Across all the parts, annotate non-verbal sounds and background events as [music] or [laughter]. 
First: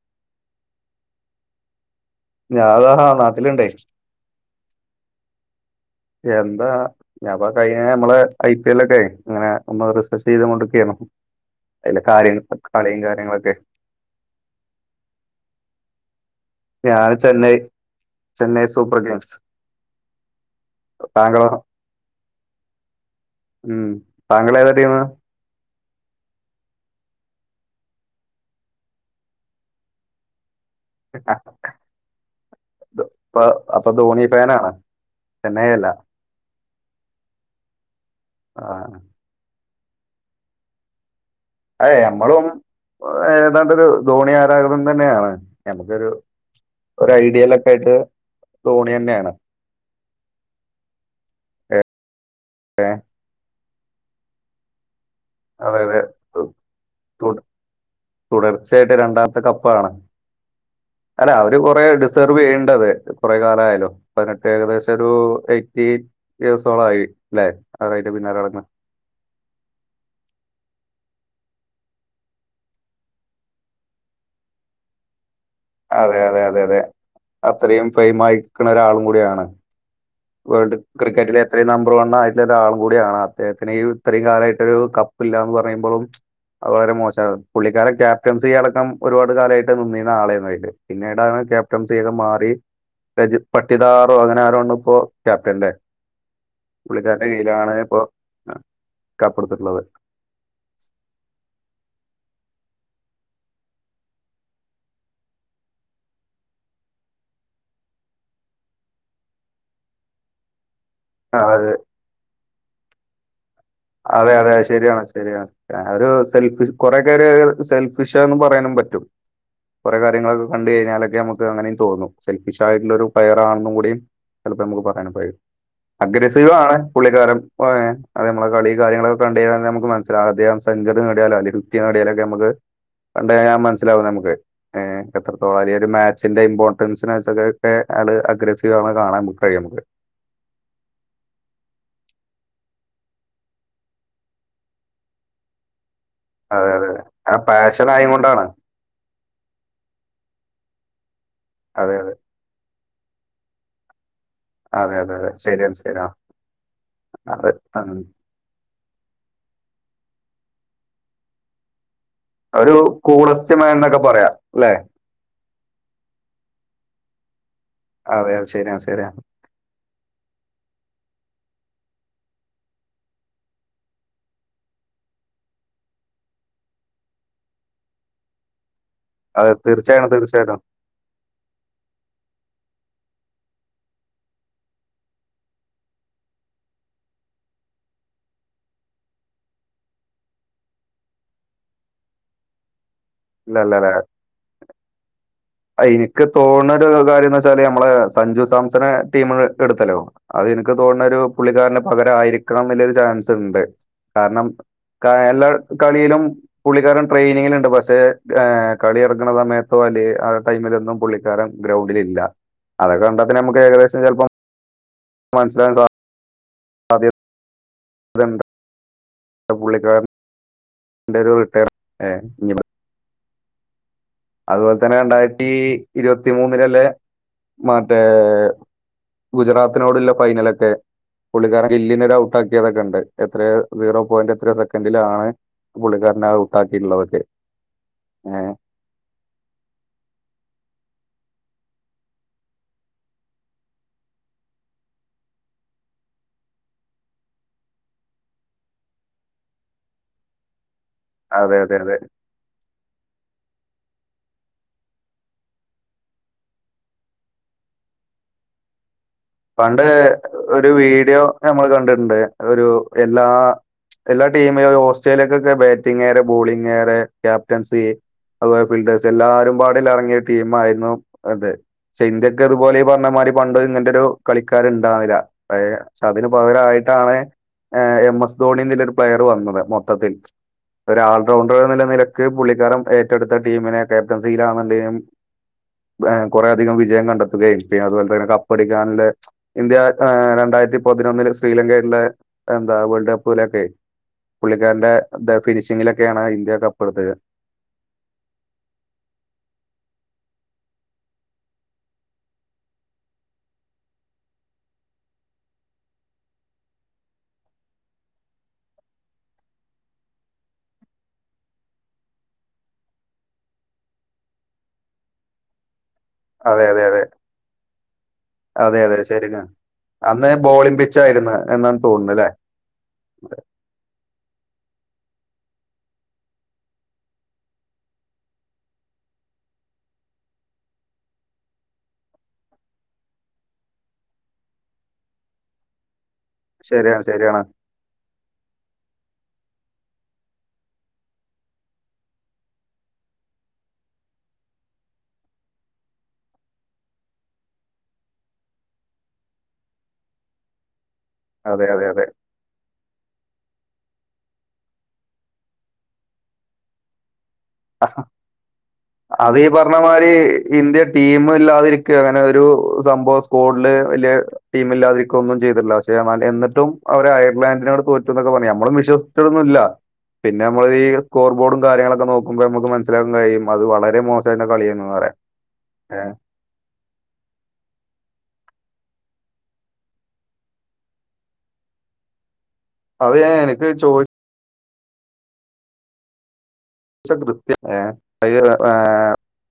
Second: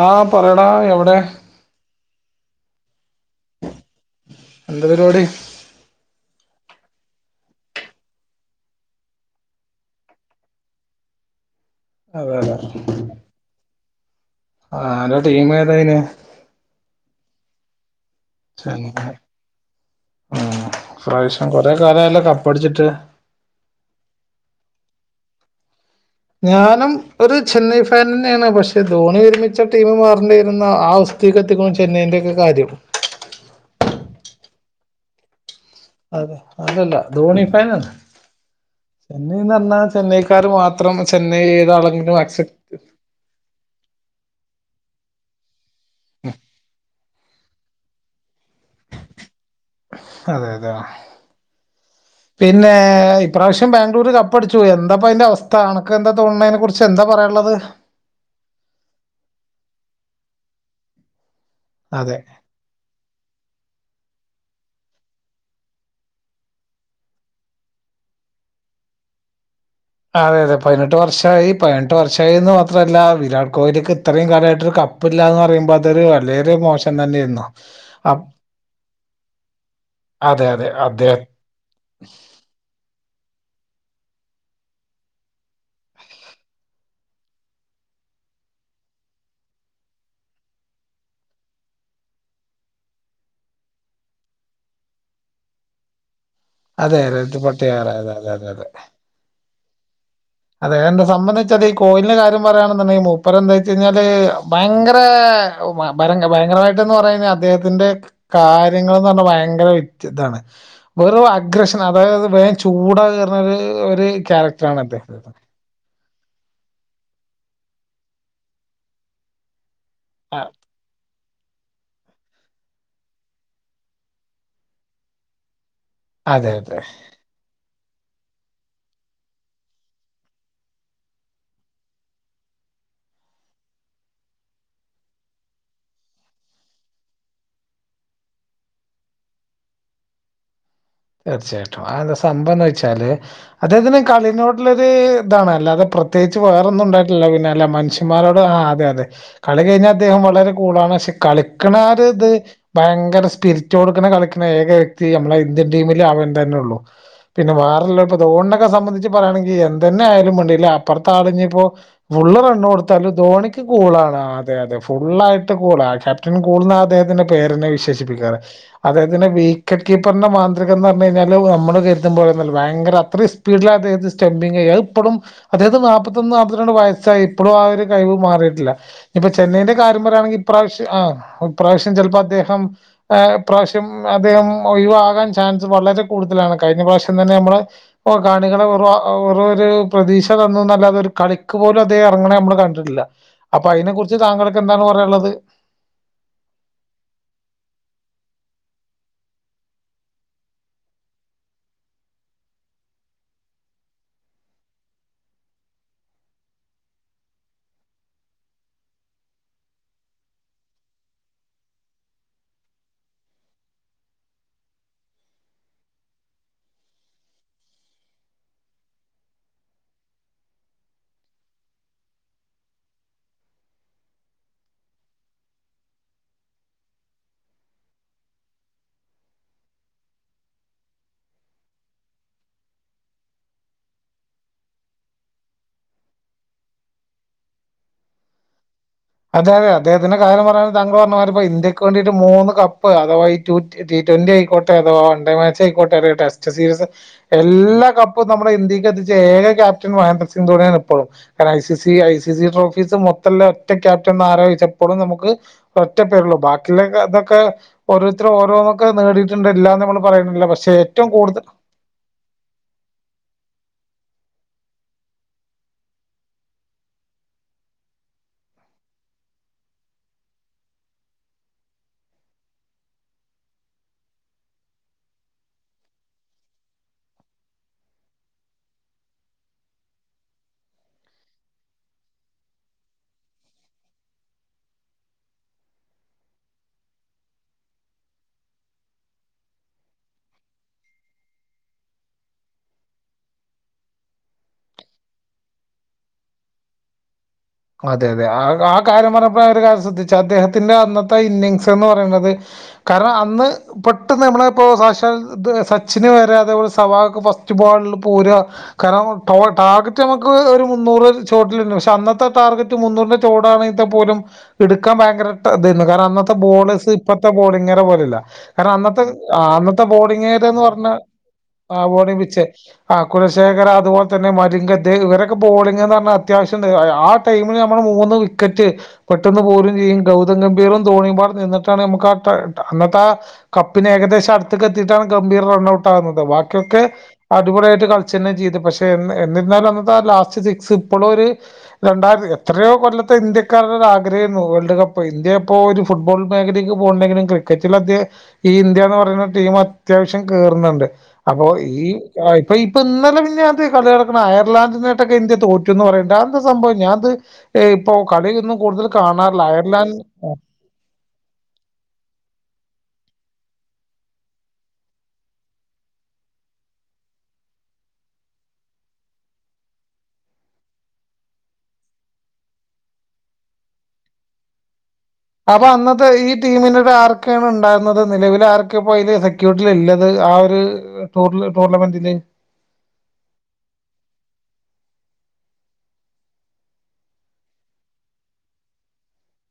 ആഹ് പറയ്ടാ എവിടെ ഞാതാ നാട്ടിലുണ്ടേ എന്താ പരിപാടി എന്താ ഞാൻപ്പ കഴിഞ്ഞ നമ്മളെ ഐ പി എൽ ഒക്കെയ് ങ്ങനെ ഒന്ന് റിസർച്ച് ചെയ്ത് കൊണ്ട്ക്കെയ്ന്ന് അയില അതെ കാര്യ കളിയും കാര്യങ്ങളൊക്കെ ആ അൻ്റെ ടീമേതായ്ന് ഞാൻ ചെന്നൈ ചെന്നൈ സൂപ്പർ കിങ്സ് ഉം പ്രാവശ്യം താങ്കളോ കൊറെ കാലായല്ലോ കപ്പടിച്ചിട്ട് ഉം താങ്കള് ഏതാ ടീം ഞാനും ഒരു ചെന്നൈ ഫാനന്നെണ് പക്ഷെ ധോണി വിരമിച്ച ടീം മാറണ്ടെ ആ അവസ്ഥീക് എത്തിക്ക് ചെന്നൈന്റെ ഒക്കെ കാര്യം ഇപ്പ ചെന്നായ്അല്ല അതല്ല ധോണി ഫാനാണ് ആ ചെന്നൈന്ന് പറഞ്ഞാ ചെന്നൈക്കാര് മാത്രം ചെന്നൈ അ ഏതാളെങ്കിലും നമ്മളും അക്സെപ്റ്റ് ഏതാണ്ടൊരു ധോണി ആരാഗതം തന്നെയാണ് നമുക്കൊരു ഒരു ഐഡിയലൊക്കെ ആയിട്ട് ധോണി തന്നെയാണ് അതെ അതെ പിന്നെ ഇപ്രാവശ്യം ബാംഗ്ലൂര് കപ്പടിച്ചുയി എന്താ പ്പൊ അതിന്റെ അവസ്ഥ അണക്ക് അതായത് എന്താ തോന്ന്ണ്നെ അയ്നെ കുറിച്ച് എന്താ തു- പറയാള്ളത് തുടർച്ചയായിട്ട് രണ്ടാമത്തെ കപ്പാണ് അല്ല അവര് കൊറെ അതെ ഡിസേർവ്യ്യണ്ടത് കൊറെ കാലയാലോ പതിനെ ഏകദേശം ഒരു എയ്റ്റി ഇയേഴ്സോളായി ല്ലെ അവര് പിന്നാല നടക്ക്ണ് [inaudible] അതെ അതെ പതിനെട്ട് വർഷായി പതിനെട്ട് വർഷായിന്ന് മാത്രല്ല വിരാട് കോഹ്ലിക്ക് ഇത്രയും കാലമായിട്ടൊരു ക പ്പില്ലാന്ന് പറയു ബദോരു അതെ അതെ വല്യേരു അതെ അതെ മോശം തന്നെന്നു അത്രയും അ ഫെയിം ആയിക്കുന്ന ഒരാളും കൂടിയാണ് വേൾഡ് ക്രിക്കറ്റിൽ എത്രയും നമ്പർ വൺ ആയിട്ടുള്ള ഒരാൾ കൂടിയാണ് അദ്ദേഹത്തിന് ഇത്രയും കാലായിട്ടൊരു കപ്പില്ലാന്ന് പറയുമ്പോളും വളരെ മോശാ പുള്ളിക്കാരൻ ക്യാപ്റ്റൻസി അടക്കം ഒരുപാട് കാലായിട്ട് നിന്നീന്ന ആളായിരുന്നു അയില് പിന്നീടാണ് ക്യാപ്റ്റൻസിയൊക്കെ മാറി രജിത് പട്ടിദാറോ അങ്ങനെ ആരോണ് ഇപ്പോ ക്യാപ്റ്റൻ ല്ലേ അതെ പുള്ളിക്കാരന്റെ രജത് കയ്യിലാണ് പട്ടിയാർ ഇപ്പൊ അതെ അതെ അതെ കപ്പെടുത്തിട്ടുള്ളത് അതെ എന്താ സംബന്ധിച്ച ഈ കോയിൽ ന്റെ കാര്യം പറയാണുണ്ടെങ്കി മൂപ്പര് എന്തച്ചയ്ഞ്ഞാല് ഭയങ്കര [unintelligible] ഭയങ്കരമായിട്ട്ന്ന് അദ്ദേഹത്തിന്റെ കാര്യങ്ങൾന്ന് പറഞ്ഞാൽ ഭയങ്കര വ്യത്യ താണ് വെറും അത് അഗ്രഷൻ അതായത് വേം ചൂട കയറ്ണെഒരു ഒരു ക്യാരക്ടരാണ് അദ്ദേഹം ശരിയാ ഒരു സെൽഫിഷ് കൊറെകൊരു സെൽഫിഷാന്ന് പറയാനും പറ്റും കുറെ കാര്യങ്ങളൊക്കെ അ- കണ്ട് കഴിഞ്ഞാലക്കെ ഞമ ക്ക്‌ അങ്ങനീം തോന്നും സെൽഫിഷ് ആയിട്ടുള്ള ഒരു പ്ലെയറാണെന്നു കൂടിയും ചിലപ്പോ ഞമക്ക് പറയാനും കഴിയും അതെ അഗ്രസീവാണ് അതെ പുള്ളിക്കാരം [unintelligible] അതെ നമ്മളെ കളി കാര്യങ്ങളൊക്കെ കണ്ട്കഴിഞ്ഞ ഞമുക്ക്‌ മനസിലാകും അദ്ദേഹം സെഞ്ച്വറി നേടിയാലോ അല്ലെ ഫിഫ്റ്റി നേടിയലോ ക്കെ ഞമക്ക് കണ്ട് കഴിഞ്ഞ മനസിലാവും നമുക്ക് ഏ എത്രത്തോളം അല്ലേ ഒരു മാച്ചിന്റെ ഇമ്പോർട്ടൻസിനെ വെചൊക്കെ ക്കെ ആള് അഗ്രസീവാണ് കാണാൻ [unintelligible] കഴിയമക്ക് തീർച്ചയായിട്ടും ആ എന്താ സംഭവം എന്ന് വെച്ചാല് അദ്ദേഹത്തിന് കളിനോടുള്ളൊരു ഇതാണ് അല്ലാതെ പ്ര ത്യേച്ച് അതെ വേറൊന്നും അതെ ഉണ്ടായിട്ടില്ല ആ പിന്നെ അല്ല പാഷൻ മനുഷ്യമാരോട് ആയതുകൊണ്ടാണ് ആ അതെ അതെ കളി കഴിഞ്ഞാൽ അദ്ദേഹം വളരെ കൂളാണ് ക്ഷെ കളിക്ക്ണ ആ അതെ ഒരു അതെ ഇത് ഭയങ്കര സ്പിരിറ്റ് കൊടുക്ക്ണ കളിക്ക്ണ ഏക അതെ വ്യക്തി അതെ അതെ നമ്മളെ ഇന്ത്യൻ ശരിയാണ് മില്ല് ശരിയാണ് അവൻ തന്നെ ഉള്ളൂ അത് പിന്നെ ഉം. വാറെള്ളോ [unintelligible] ക്കെ സംബന്ധിച്ച് പറയാണെങ്കി എന്തന്നെ ആയാലും വേണ്ടില്ല അപ്പർത്താള് ഞ്ഞ്പ്പോ ഫുള്ള് റണ്ണ് ഒരു കൊടുത്താലും കൂളസ്റ്റ് ധോണിക്ക് മാൻ എന്നൊക്കെ കൂളാണ്. പറയാം അതെ അല്ലെ അതെ ഫുള്ളായിട്ട് കൂളാ ക്യാപ്റ്റൻ കൂൾ ന്നാ അദ്ദേഹത്തിനെ നെ അതെ വിശേഷിപ്പിക്കാറ്. അത് ശരിയാണ് ശരിയാണ് അദ്ദേഹത്തിനെ വീക്കറ്റ് കീപ്പർനെ മാ ഇതൊക്കെന്നർഞ്ഞ് കഴിഞ്ഞാല് നമ്മള് കര്തും പോലെന്നും അല്ല ഭയങ്കര അത്ര സ്പീഡിലാ അദ്ദേഹത്തിന്റെ സ്റ്റമ്പിങ്ങെയ്യാ അത് ഇപ്പളും അതായത് നാപ്പത്തൊന്ന് നാപ്പത്ത്രണ്ട് വയസ്സായി ഇപ്പളും ആ ഒരു കഴിവ് മാറിയിട്ടില്ല. ഇപ്പൊ അതെ ചെന്നൈന്റെ കാര്യം തീർച്ചയായും പറയാണെങ്കി തീർച്ചയായിട്ടും ഇപ്രാവശ്യ ആ ഇപ്രാവശ്യം ചെൽപ്പൊ അദ്ദേഹം ഇ പ്രാവശ്യം അദ്ദേഹം ഒഴിവാകാൻ ച ചാൻസ് വളരെ കൂട്തലാണ്. കഴിഞ്ഞ പ്രാവശ്യം തന്നെ നമ്മള് ഒ കാണികളെ വെറു വെറു ഒരു പ്രതീക്ഷ തന്നുന്നല്ലാതെ ഒരു കളിക്ക് പോലും അദ്ദേഹം എറങ്ങണ നമ്മള് കണ്ടിട്ടില്ല. ഇല്ല അപ്പൊ അയിനെ കുർച്ച് താങ്കൾക്ക് എന്താണ് പറയാൻള്ളത്? ഇനിക്ക് തോണൊരു കാര്യംന്ന് വച്ചാല് നമ്മളെ സഞ്ജു സാംസണ് ടീമ് എടുത്തല്ലോ അത് ഇൻക്ക് തോണൊരു പുള്ളിക്കാരന്റെ പകരം ആയിരിക്കാം ന്ന്ല്ലൊരു ചാൻസ്ണ്ട്. കാരണം കാ എല്ലാ കളിയിലും പുള്ളിക്കാരൻ ട്രെയിനിങ്ങിന്ണ്ട്. പക്ഷെ കളി നട ക്ക്ണ സമയത്തോ ആ ടൈമിലൊന്നും പുള്ളിക്കാരൻ ഗ്രൗണ്ടിൽ ഇല്ല അതൊക്കെ കണ്ടാ പിന്നെ അമ്മക്ക് ഏകദേശം ചെൽപ്പം മൻസ്സ്ലാവാൻ സാ സാധ്യതണ്ട് പുള്ളിക്കാരൻ ന്റെ ഒരു റിട്ടേർ എ [unintelligible] അത് പോലെ തന്നെ രണ്ടായിരത്തി ഇരുവത്തി മൂന്നിലല്ലേ മറ്റേ ഗുജറാത്തിനോട്ള്ള ഫൈനലൊക്കെ. പുള്ളിക്കാരൻ ഗില്ലിനൊര് ഔട്ടാക്കിയതൊക്കെണ്ട്. എത്രയാ സീറോ പോയിന്റ് എത്രയോ സെക്കൻഡിലാണ് പുള്ളിക്കാരനെ ഔട്ടാക്കീള്ളതൊക്കെ ഏഹ് അതെ അതെ അദ്ദേഹത്തിന്റെ കാര്യം പറയ താങ്കൾ പറഞ്ഞ മാതിരി ഇപ്പ ഇന്ത്യക്ക് വേണ്ടിട്ട് മൂന്ന് കപ്പ് അഥവാ ടു ടി ട്വ ട്വന്റി ആയിക്കോട്ടെ അഥവാ വൺ ഡേ മാച്ച് ആയിക്കോട്ടെ ഒരു ടെസ്റ്റ് സീരീസ് എല്ലാ കപ്പും നമ്മുടെ ഇന്ത്യക്ക് എത്തിചേ ഏക ക്യാപ്റ്റൻ മഹേന്ദ്ര സിംഗ് ധോണിയാണ് ഇപ്പോഴും കാരണം അതെ ഐ അതെ സി സി അതെ ഐ സി സി ട്രോഫീസ് മൊത്തൊല്ല- ഒറ്റ ക്യാപ്റ്റൻ എന്നാരാ ചോയിച്ചപ്പോള് ഇപ്പളും നമുക്ക് ഒറ്റ പേരുള്ളൂ ബാക്കിയുള്ളോരൊക്കെ അതൊക്കെ ഓരോരുത്തര് ഓരോന്നൊക്കെ- നേടിയിട്ടുണ്ട് ഇല്ലാന്ന് പണ്ട് നമ്മൾ പറയുന്നില്ല ഒരു പക്ഷെ ഏറ്റവും വീഡിയോ കൂടുതൽ ഞമ്മള് കണ്ടിട്ടുണ്ട് ഒരു എല്ലാ- എല്ലാ ടീമിലു ഓസ്ട്രേലിയക്കൊക്കെ ബാറ്റിംഗ്കാര് ബോളിംഗ്കാര് ക്യാപ്റ്റൻസി- അതുപോലെ ഫീൽഡേഴ്സ് എല്ലാരും പാടി [unintelligible] ൽ ഇറങ്ങിയ ടീം ആയിരുന്നു അത് പക്ഷെ ഇന്ത്യക്ക് ഇതുപോലെ പറഞ്ഞ മാതിരി പണ്ട് ഇങ്ങനത്തൊരു- കളിക്കാര് ഇണ്ടാവില്ല ഏ പക്ഷെ അതിന് പകരായിട്ടാണ്- എം എസ് ധോണി എന്ന് ഒരു പ്ലെയർ വന്നത് മൊത്തത്തിൽ ഒരു ആൾറൗണ്ടർ നിലനിലക്ക് പുള്ളിക്കാൻ ഏറ്റെടുത്ത ടീമിനെ ക്യാപ്റ്റൻസിയിലാുന്ന ടീം- കൊറേ അധികം വിജയം കണ്ടെത്തുകയും പിന്നെ അതുപോലെ തന്നെ കപ്പടിക്കാനെ- ഇന്ത്യ രണ്ടായിരത്തിപതിനൊന്നില് ശ്രീലങ്കെ എന്താ വേൾഡ് കപ്പിലൊക്കെ- പുള്ളിക്കാരന്റെ ഫിനിഷിങ്ങിലൊക്കെയാണ് ഇന്ത്യ കപ്പ് എടുത്തത് അതെ അതെ ആഹ് ആ കാര്യം പറഞ്ഞപ്പഴാ ഒരു കാര്യം ശ്രദ്ധിച്ചു അദ്ദേഹത്തിന്റെ അന്നത്തെ ഇന്നിങ്സ് എന്ന് പറയുന്നത്- കാരണം അന്ന് പെട്ടെന്ന് നമ്മളെ ഇപ്പോ സാക്ഷാൽ സച്ചിന് വരെ അതേപോലെ സേവാങ് ഫസ്റ്റ്- ബോളിൽല് പൂര കാരണം ടാർഗറ്റ് നമുക്ക് ഒരു മുന്നൂറ് ഷോട്ട് ഉണ്ട് പക്ഷെ അന്നത്തെ- ടാർഗെറ്റ് മുന്നൂറിന്റെ ചോടാണ് ഇ പോലും എടുക്കാൻ ഭയങ്കര കാരണം- അന്നത്തെ അതെ അതെ ബോളേഴ്സ് അതെ ഇപ്പഴത്തെ ബോളിംഗാരെ പോലെല്ല കാരണം അതെ അതെ അന്നത്തെ ശരിയാണ് അന്നത്തെ അന്ന് ബോളിംഗാര് എന്ന് ബോളിംഗ് പിച്ച് പറഞ്ഞാൽ- ആയിരുന്നു ആ എന്നാണ് തോന്നുന്നു [unintelligible] അല്ലേ വിച്ചേ ആ കുലശേഖര അതുപോലെ തന്നെ മാ- [unintelligible] ഇവരൊക്കെ ബോളിങ് എന്ന് പറഞ്ഞാൽ അത്യാവശ്യംയുണ്ട് ആ- ടൈമിൽ നമ്മള് മൂന്ന് വിക്കറ്റ് പെട്ടെന്ന് പോലും ചെയ്യും ഗൗതം ഗംഭീറും ധോണിയും പോലെ നിന്നിട്ടാണ് നമുക്ക് ആ- അന്നത്തെ ആ കപ്പിന് ഏകദേശം അടുത്ത്ക്കെയെത്തിയിട്ടാണ് ഗംഭീർ റൺ ഔട്ട് ആകുന്നത് ബാക്കിയൊക്കെ ശരിയാണ് ശരിയാണ് അടിപൊളിയായിട്ട് കളിച്ചു തന്നെ ചെയ്തു പക്ഷെ- എന്നിരുന്നാലും അന്നത്തെ ആ ലാസ്റ്റ് സിക്സ് ഇപ്പോഴും ഒരു- രണ്ടായിരം എത്രയോ കൊല്ലത്തെ ഇന്ത്യക്കരുടെ ഒരു ആഗ്രഹയായിരുന്നു വേൾഡ് കപ്പ് ഇന്ത്യ ഇപ്പോ ഒരു ഫുട്ബോൾ മേഖലയ്ക്ക്- ഇപ്പൊ ഒണ്ടെങ്കിലും ക്രിക്കറ്റിലൊക്കെ അത് ഈ ഇന്ത്യയെന്ന് പറയുന്ന ടീം അത്യാവശ്യം കേയറുന്നുണ്ട് അപ്പൊ അതെ ഈ അതെ അതെ ആഹ് ഇപ്പൊ ഈ ഇപ്പൊ ഇന്നലെ മിനിഞ്ഞാൻത് കളിനടക്കണ അയർലാന്റിനായിട്ടൊക്കെ ഇന്ത്യ തോറ്റു എന്ന് പറയേണ്ട് അതെന്താ സംഭവം ഞാനത് ഇഹ് ഇപ്പോ കളിയൊന്നും കൂടുതൽ അത് കാണാറില്ല ഈ പറഞ്ഞ അയർലാൻഡ് മാതിരി ഇന്ത്യ ടീമില്ലാതിരിക്ക അങ്ങനെ ഒരു സംമ്പോസ് [unintelligible] വലിയ ടീമില്ലാതിരിക്കൊന്നും ചെയ്തിട്ടില്ല പക്ഷെ എന്നാല് എന്നിട്ടും അവര് അയർലാൻഡിനോട് തോറ്റുന്നക്കെ പറഞ്ഞ നമ്മളും വിശ്വസിച്ചിട്ടൊന്നുവില്ല പിന്ന നമ്മളീ സ്കോർ ബോർഡും കാര്യങ്ങളൊക്കെ നോ ക്കുമ്പ നമുക്ക് മനസ്സിലാൻ കഴിയും അത് വളരെ മോശാന്ന കളി എന്ന് പറയാ അപ്പ അന്നത്തെ ഈ ടീമിനട് ആരെക്കെയാണ് ഇണ്ടായിന്നത് നിലവിൽ ആരൊ ക്കെ അപ്പൊ അതില് സെക്യൂരിറ്റീലിള്ളത് ആ ഒരു ടൂർല് ടൂർണ്ണമെന്റില്. അത് ഞാൻ എനക്ക് ചോദി ച്ച് [unintelligible]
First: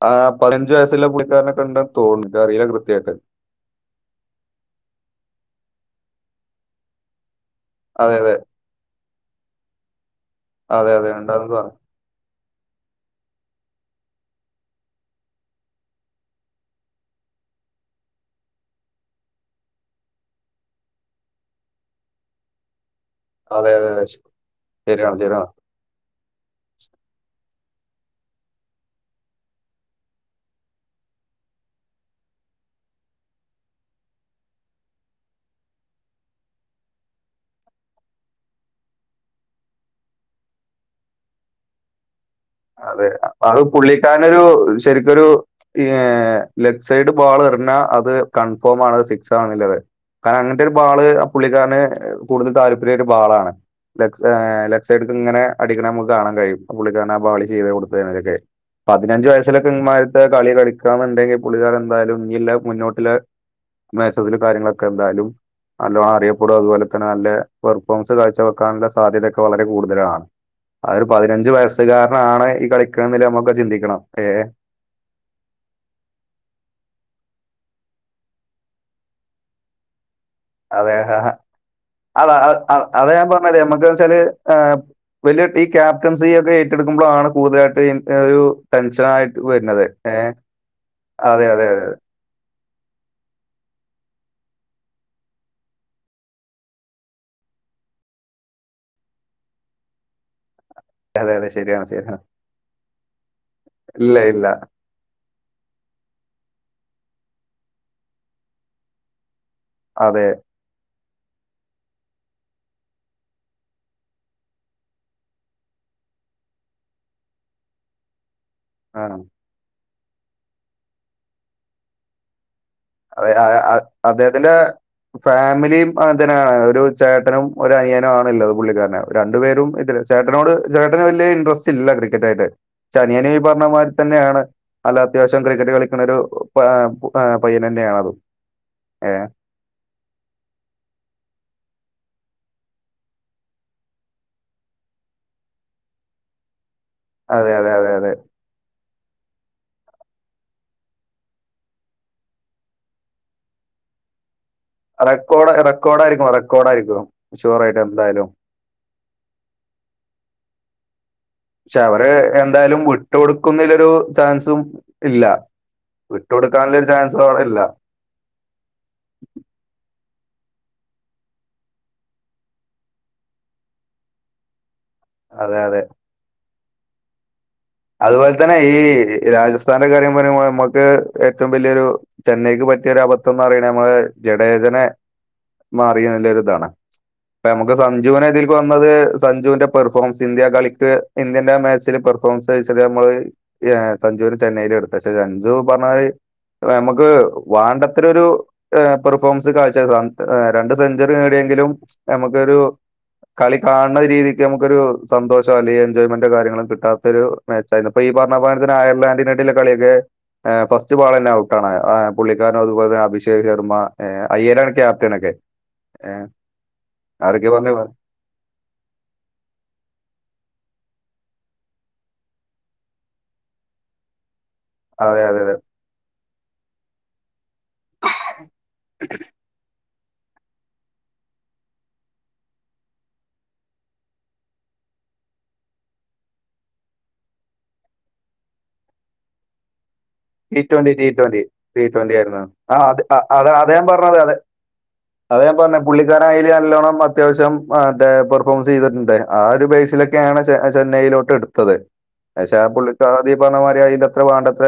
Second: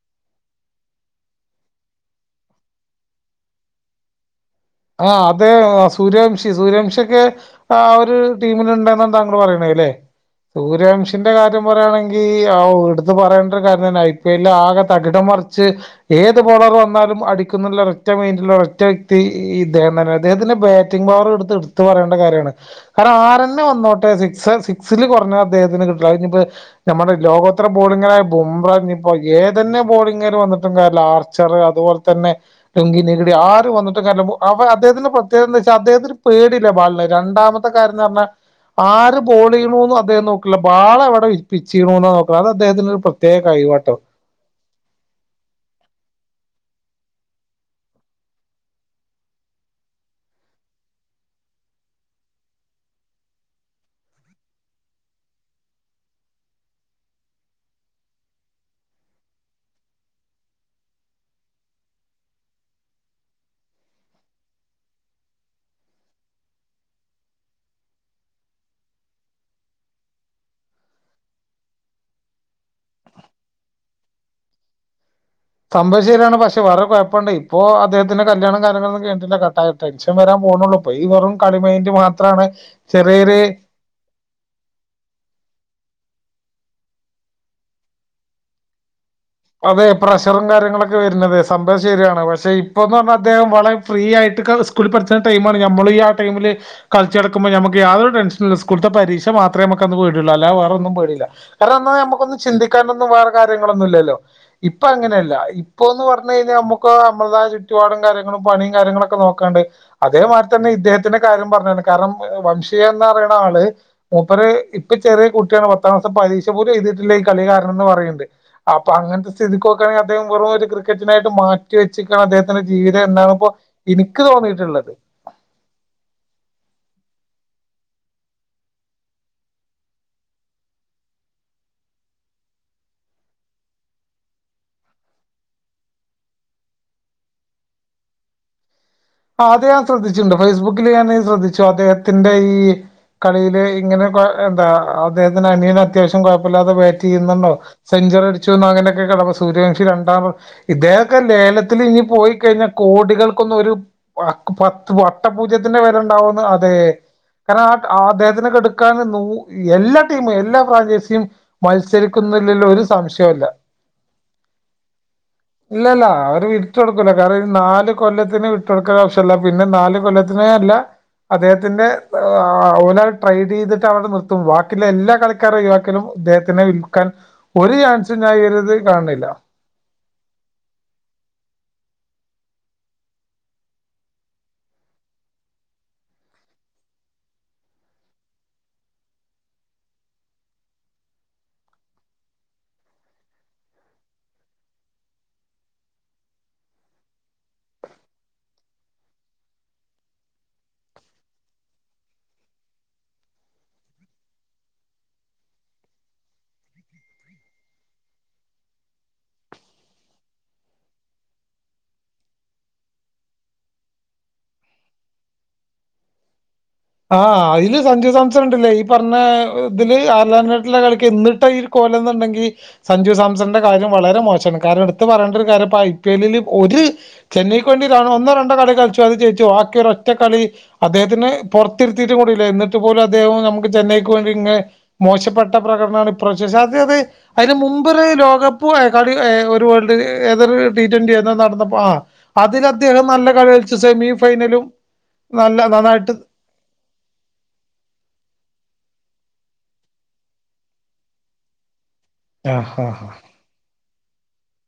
ആഹ് പതിനഞ്ചു വയസ്സുള്ള കൂട്ട്കാരനെ കണ്ട തോന്നും എനിക്കറിയ കൃത്യായിട്ട് ആഹ് അത് സൂര്യവംശി സൂര്യവംശിയൊക്കെ ആ ഒരു അതെ അതെ ടീമിലിണ്ടന്ന താങ്കൾ പറയണതല്ലേ അതെ അതെ സൂര്യവംശിന്റെ ഉണ്ടെന്ന് കാര്യം പറഞ്ഞു പറയാണെങ്കീ ആഹ് എടുത്ത് പറയണ്ടൊരു കാര്യം തന്നെ ഐ പി എല്ലാകെ തകിടം മറിച്ച് ഏത് ബോളറ് വന്നാലും അടി ക്കുന്നുള്ളൊരു ഒറ്റ മൈൻഡ് ഉള്ളൊരു ഒറ്റ വ്യക്തി ഈ ഇദ്ദേഹം തന്നെ അദ്ദേഹത്തിന്റെ ബാറ്റിംഗ് പവർ എടുത്ത് എടുത്ത് പറയേണ്ട കാര്യാണ് കാരണം ആരന്നെ അതെ അതെ അതെ വന്നോട്ടെ ശ- സിക്സ് സിക്സിൽ ശരിയാണ് കുറഞ്ഞ ശരിയാണ് അദ്ദേഹത്തിന് കി ട്ടൂല ഇന്നിപ്പ ഞമ്മടെ ലോകോത്ര ബോളിങ്ങായ ബുമ്ര ഇനിപ്പോ ഏതന്നെ ബോളിംങ്ങാര് വന്നിട്ടും കാര്യില്ല ആർച്ചറ് അതുപോലെ തന്നെ [unintelligible] ആര് വന്ന ട്ടും കാര്യല്ല അവ അദ്ദേഹത്തിന്റെ പ്രത്യേകത എന്ന് വെച്ചാൽ അദ്ദേഹത്തിന് പേടില്ല ബാളിനെ രണ്ടാമത്തെ കാര്യംന്ന് പറഞ്ഞാ ആര് ബോള് ചെയ്യണൂന്ന് അദ്ദേഹം നോക്കില്ല ബാളെവിടെ പിച്ച് ചെയ്യണൂന്നേ നോ അതെ അത് പുള്ളിക്കാനൊരു ശരിക്കൊരു ഈഹ് ലെഫ്റ്റ് സൈഡ് ബോൾ എറിഞ്ഞാ അത് കൺഫോം ആണത് സിക്സ് ആണ്ന്നില്ലത് കാരണം അങ്ങനത്തെ ഒരു ബാള് ആ പുള്ളിക്കാരന് കൂടുതൽ താല്പര്യായ ഒരു ബാളാണ്. ലെക്‌സെ ഏഹ് ലെക്സടിക്ക്ങ്ങനെ അടിക്ക്ണെ അമ്മക്ക് കാണാൻ കഴിയും പുള്ളിക്കാരനാ ബാളി ചെയ്ത് കൊട്ത്തെനെക്കെ പതിനഞ്ച് വയസ്സിലൊക്കെ ഇമ്മാര്ത്തെ കളി കളിക്കന്ന്ണ്ടെങ്കി പുള്ളിക്കൻ എന്തായാലും ഞ്ള്ള മുന്നോട്ടിലെ മാച്ചസിലും കാര്യങ്ങക്കെ എന്തായാലും നല്ലോം അറിയപ്പെടും അത്പോലെ തന്നെ നല്ല പെർഫോമൻസ് കാഴ്ച വെക്കാനുള്ള സാധ്യതക്കെ വളരെ കൂടുതലാണ്. അതൊരു പതിനഞ്ചു വയസ്സുകാരനാണ് ഈ കളിക്ക്ണ്നില്ലേ നമ്മളെക്കെ ചിന്തിക്കണം ഏഹ് സംഭവ ശെര്യാണ് പക്ഷെ വേറൊരു കൊഴപ്പണ്ട് ഇപ്പോ അദ്ദേഹത്തിന്റെ കല്യാണം കാര്യങ്ങളൊന്നും [unintelligible] ടെൻഷൻ ഇപ്പം വരാൻ പോവുന്നൊള്ളൂ പ്പൊ അതെ ഈ വെറും കളി മെയിൻ്റ് അത മാത്രാണ് അതാ ചെറിയൊര് വെല്ല്യെ ടീ ക്യാപ്റ്റൻസി ഒക്കെ ഏറ്റെട്ക്കുമ്പോഴാണ് കൂടുതലായിട്ട് ഏഹ് ടെൻഷ അതെ പ്രഷറും കാര്യങ്ങളൊക്കെ വെര്ന്നത് അതെ അതെ സംഭവം ശെര്യാണ് പക്ഷെ ഇപ്പന്ന് പർഞ്ഞാ അദ്ദേഹം വളരെ ഫ്രീ യയി ട്ട്ക്ക. സ്‌കൂളിൽ പഠ്ച്ച്ണ ടൈമാണ് ഞമ്മളു ഈ ആ ടൈമില് കൾച്ചട്ക്കുമ്പോ ഞമ്മക്ക് യാതൊരു ടെൻഷനൂല സ്കൂൾത്തെ പരീക്ഷ മാ മാത്രേ ഞമ്മക്കന്ന് പേട്യൊള്ളൂ അല്ല വേറൊന്നും പേടില്ല അതെ അതെ കാർണം ശരിയാണ് അന്ന് ശരിയാണ് നമ്മക്കൊന്നും ചിന്തിക്കാനൊന്നും വേറെ കാര്യങ്ങളൊന്നുലല്ലോ. ഇല്ല ഇല്ല ഇപ്പോ അങ്ങനല്ല ഇപ്പോന്ന് പർഞ്ഞഴ്ഞ്ഞാ അമ്മൊ ക്കോ അമ്മളെതായ ചുറ്റുപാടും കാര്യങ്ങളും പണിം കാര്യങ്ങളൊക്കെ നോക്കാണ്ട് അതേ അതെ മാരി തന്നെ ഇദ്ദേഹ ത്തിൻ്റെ കാര്യം പർഞ്ഞാല് കാരണം വംഷിയന്ന് പറി ണാള് ആൾ മൂപ്പര് ഇപ്പൊ ചെറിയ കുട്ട്യാണ് പത്താംക്ലാസ്. പരീക്ഷ പോലും എഴ്തിട്ടില്ല ഈ കളികാരണന്ന് പറീണ്ട്. പ്പ ആ അങ്ങൻത്തെ സ്ഥതിക്കൊക്കാണെ അദ്ദേഹം വേറൊര് ക്രിക്കറ്റിനായിട്ട് മാറ്റി വെച്ചക്കാണ് അദ്ദേ അ അ അ അദ്ദേഹത്തിന്റെ തോന്നിയിട്ടുള്ളത് ഫാമിലിയും അങ്ങൻതന്നെണ് ഒരു ചേ ട്ടനും ഒരനിയനാണ്ള്ളത് പുള്ളിക്കാരന് രണ്ടു പേരും ഇതില് ചേട്ടനോട് ചേട്ടന് വെല്ല്യെ ഇൻട്രസ്റ്റ് ല്ല ക്രിക്കറ്റ്. യ്ട്ട് പക്ഷേ അനിയന് ഈ പർഞ്ഞ മാരി തെന്നെണ്. നല്ല അത്യാവശ്യം ക്രിക്കറ്റ്‌ കളിക്കണൊരു ഏഹ് ഏഹ് പയ്യനന്നേണത്. ആഹ് അത് ഞാൻ ശ്രദ്ധിച്ച്ണ്ട് ഫേസ്ബുക്കില് ഞാന് ശ്രദ്ധിച്ചു അദ്ദേഹ ത്തിന്റെ ഈ കളിയില് ഇങ്ങനെ ക്കെ എന്താ അദ്ദേഹത്തിന്റനിയന് അത്യാവശ്യം കൊയപ്പല്ലാത ബാ റ്റെയ്യ്ന്ന്ണ്ടോ അതെ, അതെ, അതെ, അതെ. സെഞ്ച്വറടിച്ചുന്നങ്ങനെ [unintelligible] സൂര്യകംശി രണ്ടാമൻ ഇദ്ദേഹോക്കെ ലേലത്തില് ഇനി പോയി കഴിഞ്ഞാ കോടികൾക്കൊന്നൊരു പത്ത് റെക്കോർഡ് വട്ടപൂജ്യത്തിന്റെ വെല റെക്കോർഡായിരിക്കും ണ്ടാവൊന്ന് അതെ റെക്കോർഡായിരിക്കും. ഷുവർ കാരണം ആയിട്ട് ആ എന്തായാലും. ആദ്ദേഹത്തിനെട്ക്കാൻ എല്ലാ ടീമും എല്ലാ ഫ്രാഞ്ചേസിയും പക്ഷെ അവര് എന്തായാലും വിട്ട് കൊടുക്കുന്നതിലൊരു ചാൻസും ഇല്ല. ഇല്ലല്ല അവര് വിട്ട് വിട്ടുകൊടുക്കാനുള്ളൊരു കൊടുക്കൂല ചാൻസും കാരണം അവിടെ ഈ ഇല്ല. നാല് കൊല്ലത്തിന് വിട്ടുകൊടുക്കാൻ ആവശ്യമില്ല പിന്നെ നാല് കൊല്ലത്തി അത്രേം അല്ല അദ്ദേഹത്തിന്റെ [unintelligible] ട്രൈഡ് ചെയ്തിട്ട് അവടെ നിർത്തും വാ ത്തിലെ എല്ലാ അതെ, കളിക്കാരെ അതെ. ഒഴിവാക്കിയാലും ഇദ്ദേഹത്തിനെ വിൽക്കാൻ ഒരു ചാൻസും ഞാൻ അതുപോലെതന്നെ ഒരിത് ഈ കാണുന്നില്ല രാജസ്ഥാന്റെ കാര്യം പറയുമ്പോൾ നമ്മക്ക് ഏറ്റവും വലിയൊരു ചെന്നൈക്ക് പറ്റിയൊരു അബദ്ധം എന്ന് പറയണ നമ്മള് ജഡേജനെ മാറിയേന്റൊരു ഇതാണ്. നമുക്ക് സഞ്ജുവിനിദിൽക്ക് വന്നത് സഞ്ജുവിന്റെ പെർഫോമൻസ് ഇന്ത്യ കളിക്ക് ഇന്ത്യന്റാ മാച്ചിൽ പെർഫോമൻസ് ന്താച്ച നമ്മള് സഞ്ജുവിന് ചെന്നൈയില് എടുത്തു പക്ഷെ സഞ്ജു പറഞ്ഞാല് നമുക്ക് വാണ്ടത്രൊരു [unintelligible] പെർഫോമൻസ് കാഴ്ച [unintelligible] രണ്ട് സെഞ്ച്വറി നേടിയ ങ്കിലും നമുക്കൊരു കളി കാണുന്ന രീതിക്ക് നമുക്കൊരു സന്തോഷം അല്ലെങ്കിൽ എൻജോയ്മെന്റോ കാര്യങ്ങളും കിട്ടാത്തൊരു മാച്ചായിരുന്ന് ഇപ്പൊ ഈ പറഞ്ഞമാരിത്തന്നെ അയർലന്റെനെറ്റ്‌ള്ള കളിയൊക്കെ എ ഫസ്റ്റ് ബാൾന്നെ ഔട്ടാണ്ണ് പുള്ളിക്കാരനും അതുപോലെ തന്നെ അഭിഷേക് ശർമ്മ എ അയ്യരാണ് ക്യാപ്റ്റനൊക്കെ. ഏഹ് ആഹ് അയില് സഞ്ജു സാംസൻ ഉണ്ടല്ലേ ഈ പറഞ്ഞ ഇതില് അയർലെന്റിനേറ്റില്ലേ കളി എന്നിട്ടാ ഈഒരു കോലംമ്ന്ന്ണ്ടങ്കിൽ സഞ്ജു സാംസൺന്റെ കാര്യം വളരെ മോശാണ്. കാരണം എടുത്തു അതെ, പറയേണ്ട അതെ, ഒരു അതെ. കാര്യം ഇപ്പൊ ഐ. പി. എല്ലില് ഒര് ചെന്നൈക്ക് വേണ്ടി ആള് ഒന്നോ രണ്ടോ കളി കളിച്ചു അത് ജയിച്ചു ബാക്കിയൊരൊറ്റ കളി അദ്ദേഹത്തിന് പുറത്തിരുത്തിയിട്ടും കൂടില്ല എന്നിട്ട് പോലും അദ്ദേഹം നമുക്ക് ചെന്നൈക്ക് വേണ്ടി ഇങ്ങനെ മോശപ്പെട്ട പ്രകടനമാണ് ഇപ്രാവിശ്യം [unintelligible] [unintelligible] അതിന് മുമ്പോര് ലോകകപ്പ് [unintelligible] ഏതോരു ടി ട്വന്റിയോ ഏതോ നടന്നപ്പോ ടി ആ ആയിരുന്നു. അതിൽ ആ അത് അദ്ദേഹം നല്ല അതാ അതാ കളികളിച്ച് ഞാൻ പറഞ്ഞത്. അതെ സെമിഫൈനലും അതാ ഞാൻ നല്ല പറഞ്ഞത് നന്നായിട്ട് പുള്ളിക്കാരൻ അതില് നല്ലോണം അത്യാവശ്യം മറ്റേ പെർഫോമൻസ് ചെയ്തിട്ടുണ്ട് ആ ഒരു ബേസിലൊക്കെയാണ് ചെന്നൈയിലോട്ട് എടുത്തത് അതെ പക്ഷാ ആഹ് ആഹ് പുള്ളിക്ക് ആദ്യം പറഞ്ഞ മാതിരി അതിന്റെത്ര വേണ്ടത്ര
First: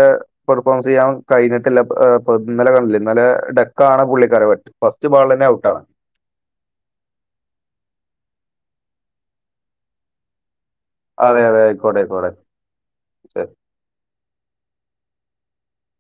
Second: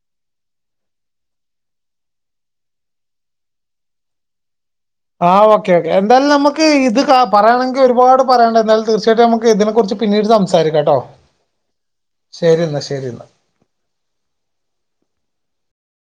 പെർഫോമൻസ് ചെയ്യാൻ കഴിഞ്ഞിട്ടില്ല [unintelligible] ഇന്നലെ കണ്ടലെ ഇന്നലെ ഡെക്ക പുള്ളിക്കാര [unintelligible] ആ ഓക്കെ ഓക്കേ എന്തായാലും നമുക്ക് ഇത് ക പറയയാണെങ്കിൽ ഒരുപാട് പറയാനണ്ട ന്നാലും തീർച്ചയായിട്ടും നമുക്ക് ഇതിനെ കുറിച്ച് പിന്നീട് സം സാരിക്കട്ടോ അതെ അതെ ആയിക്കോട്ടെ ആയിക്കോട്ടെ ശരിന്നാ ശെരിന്നാ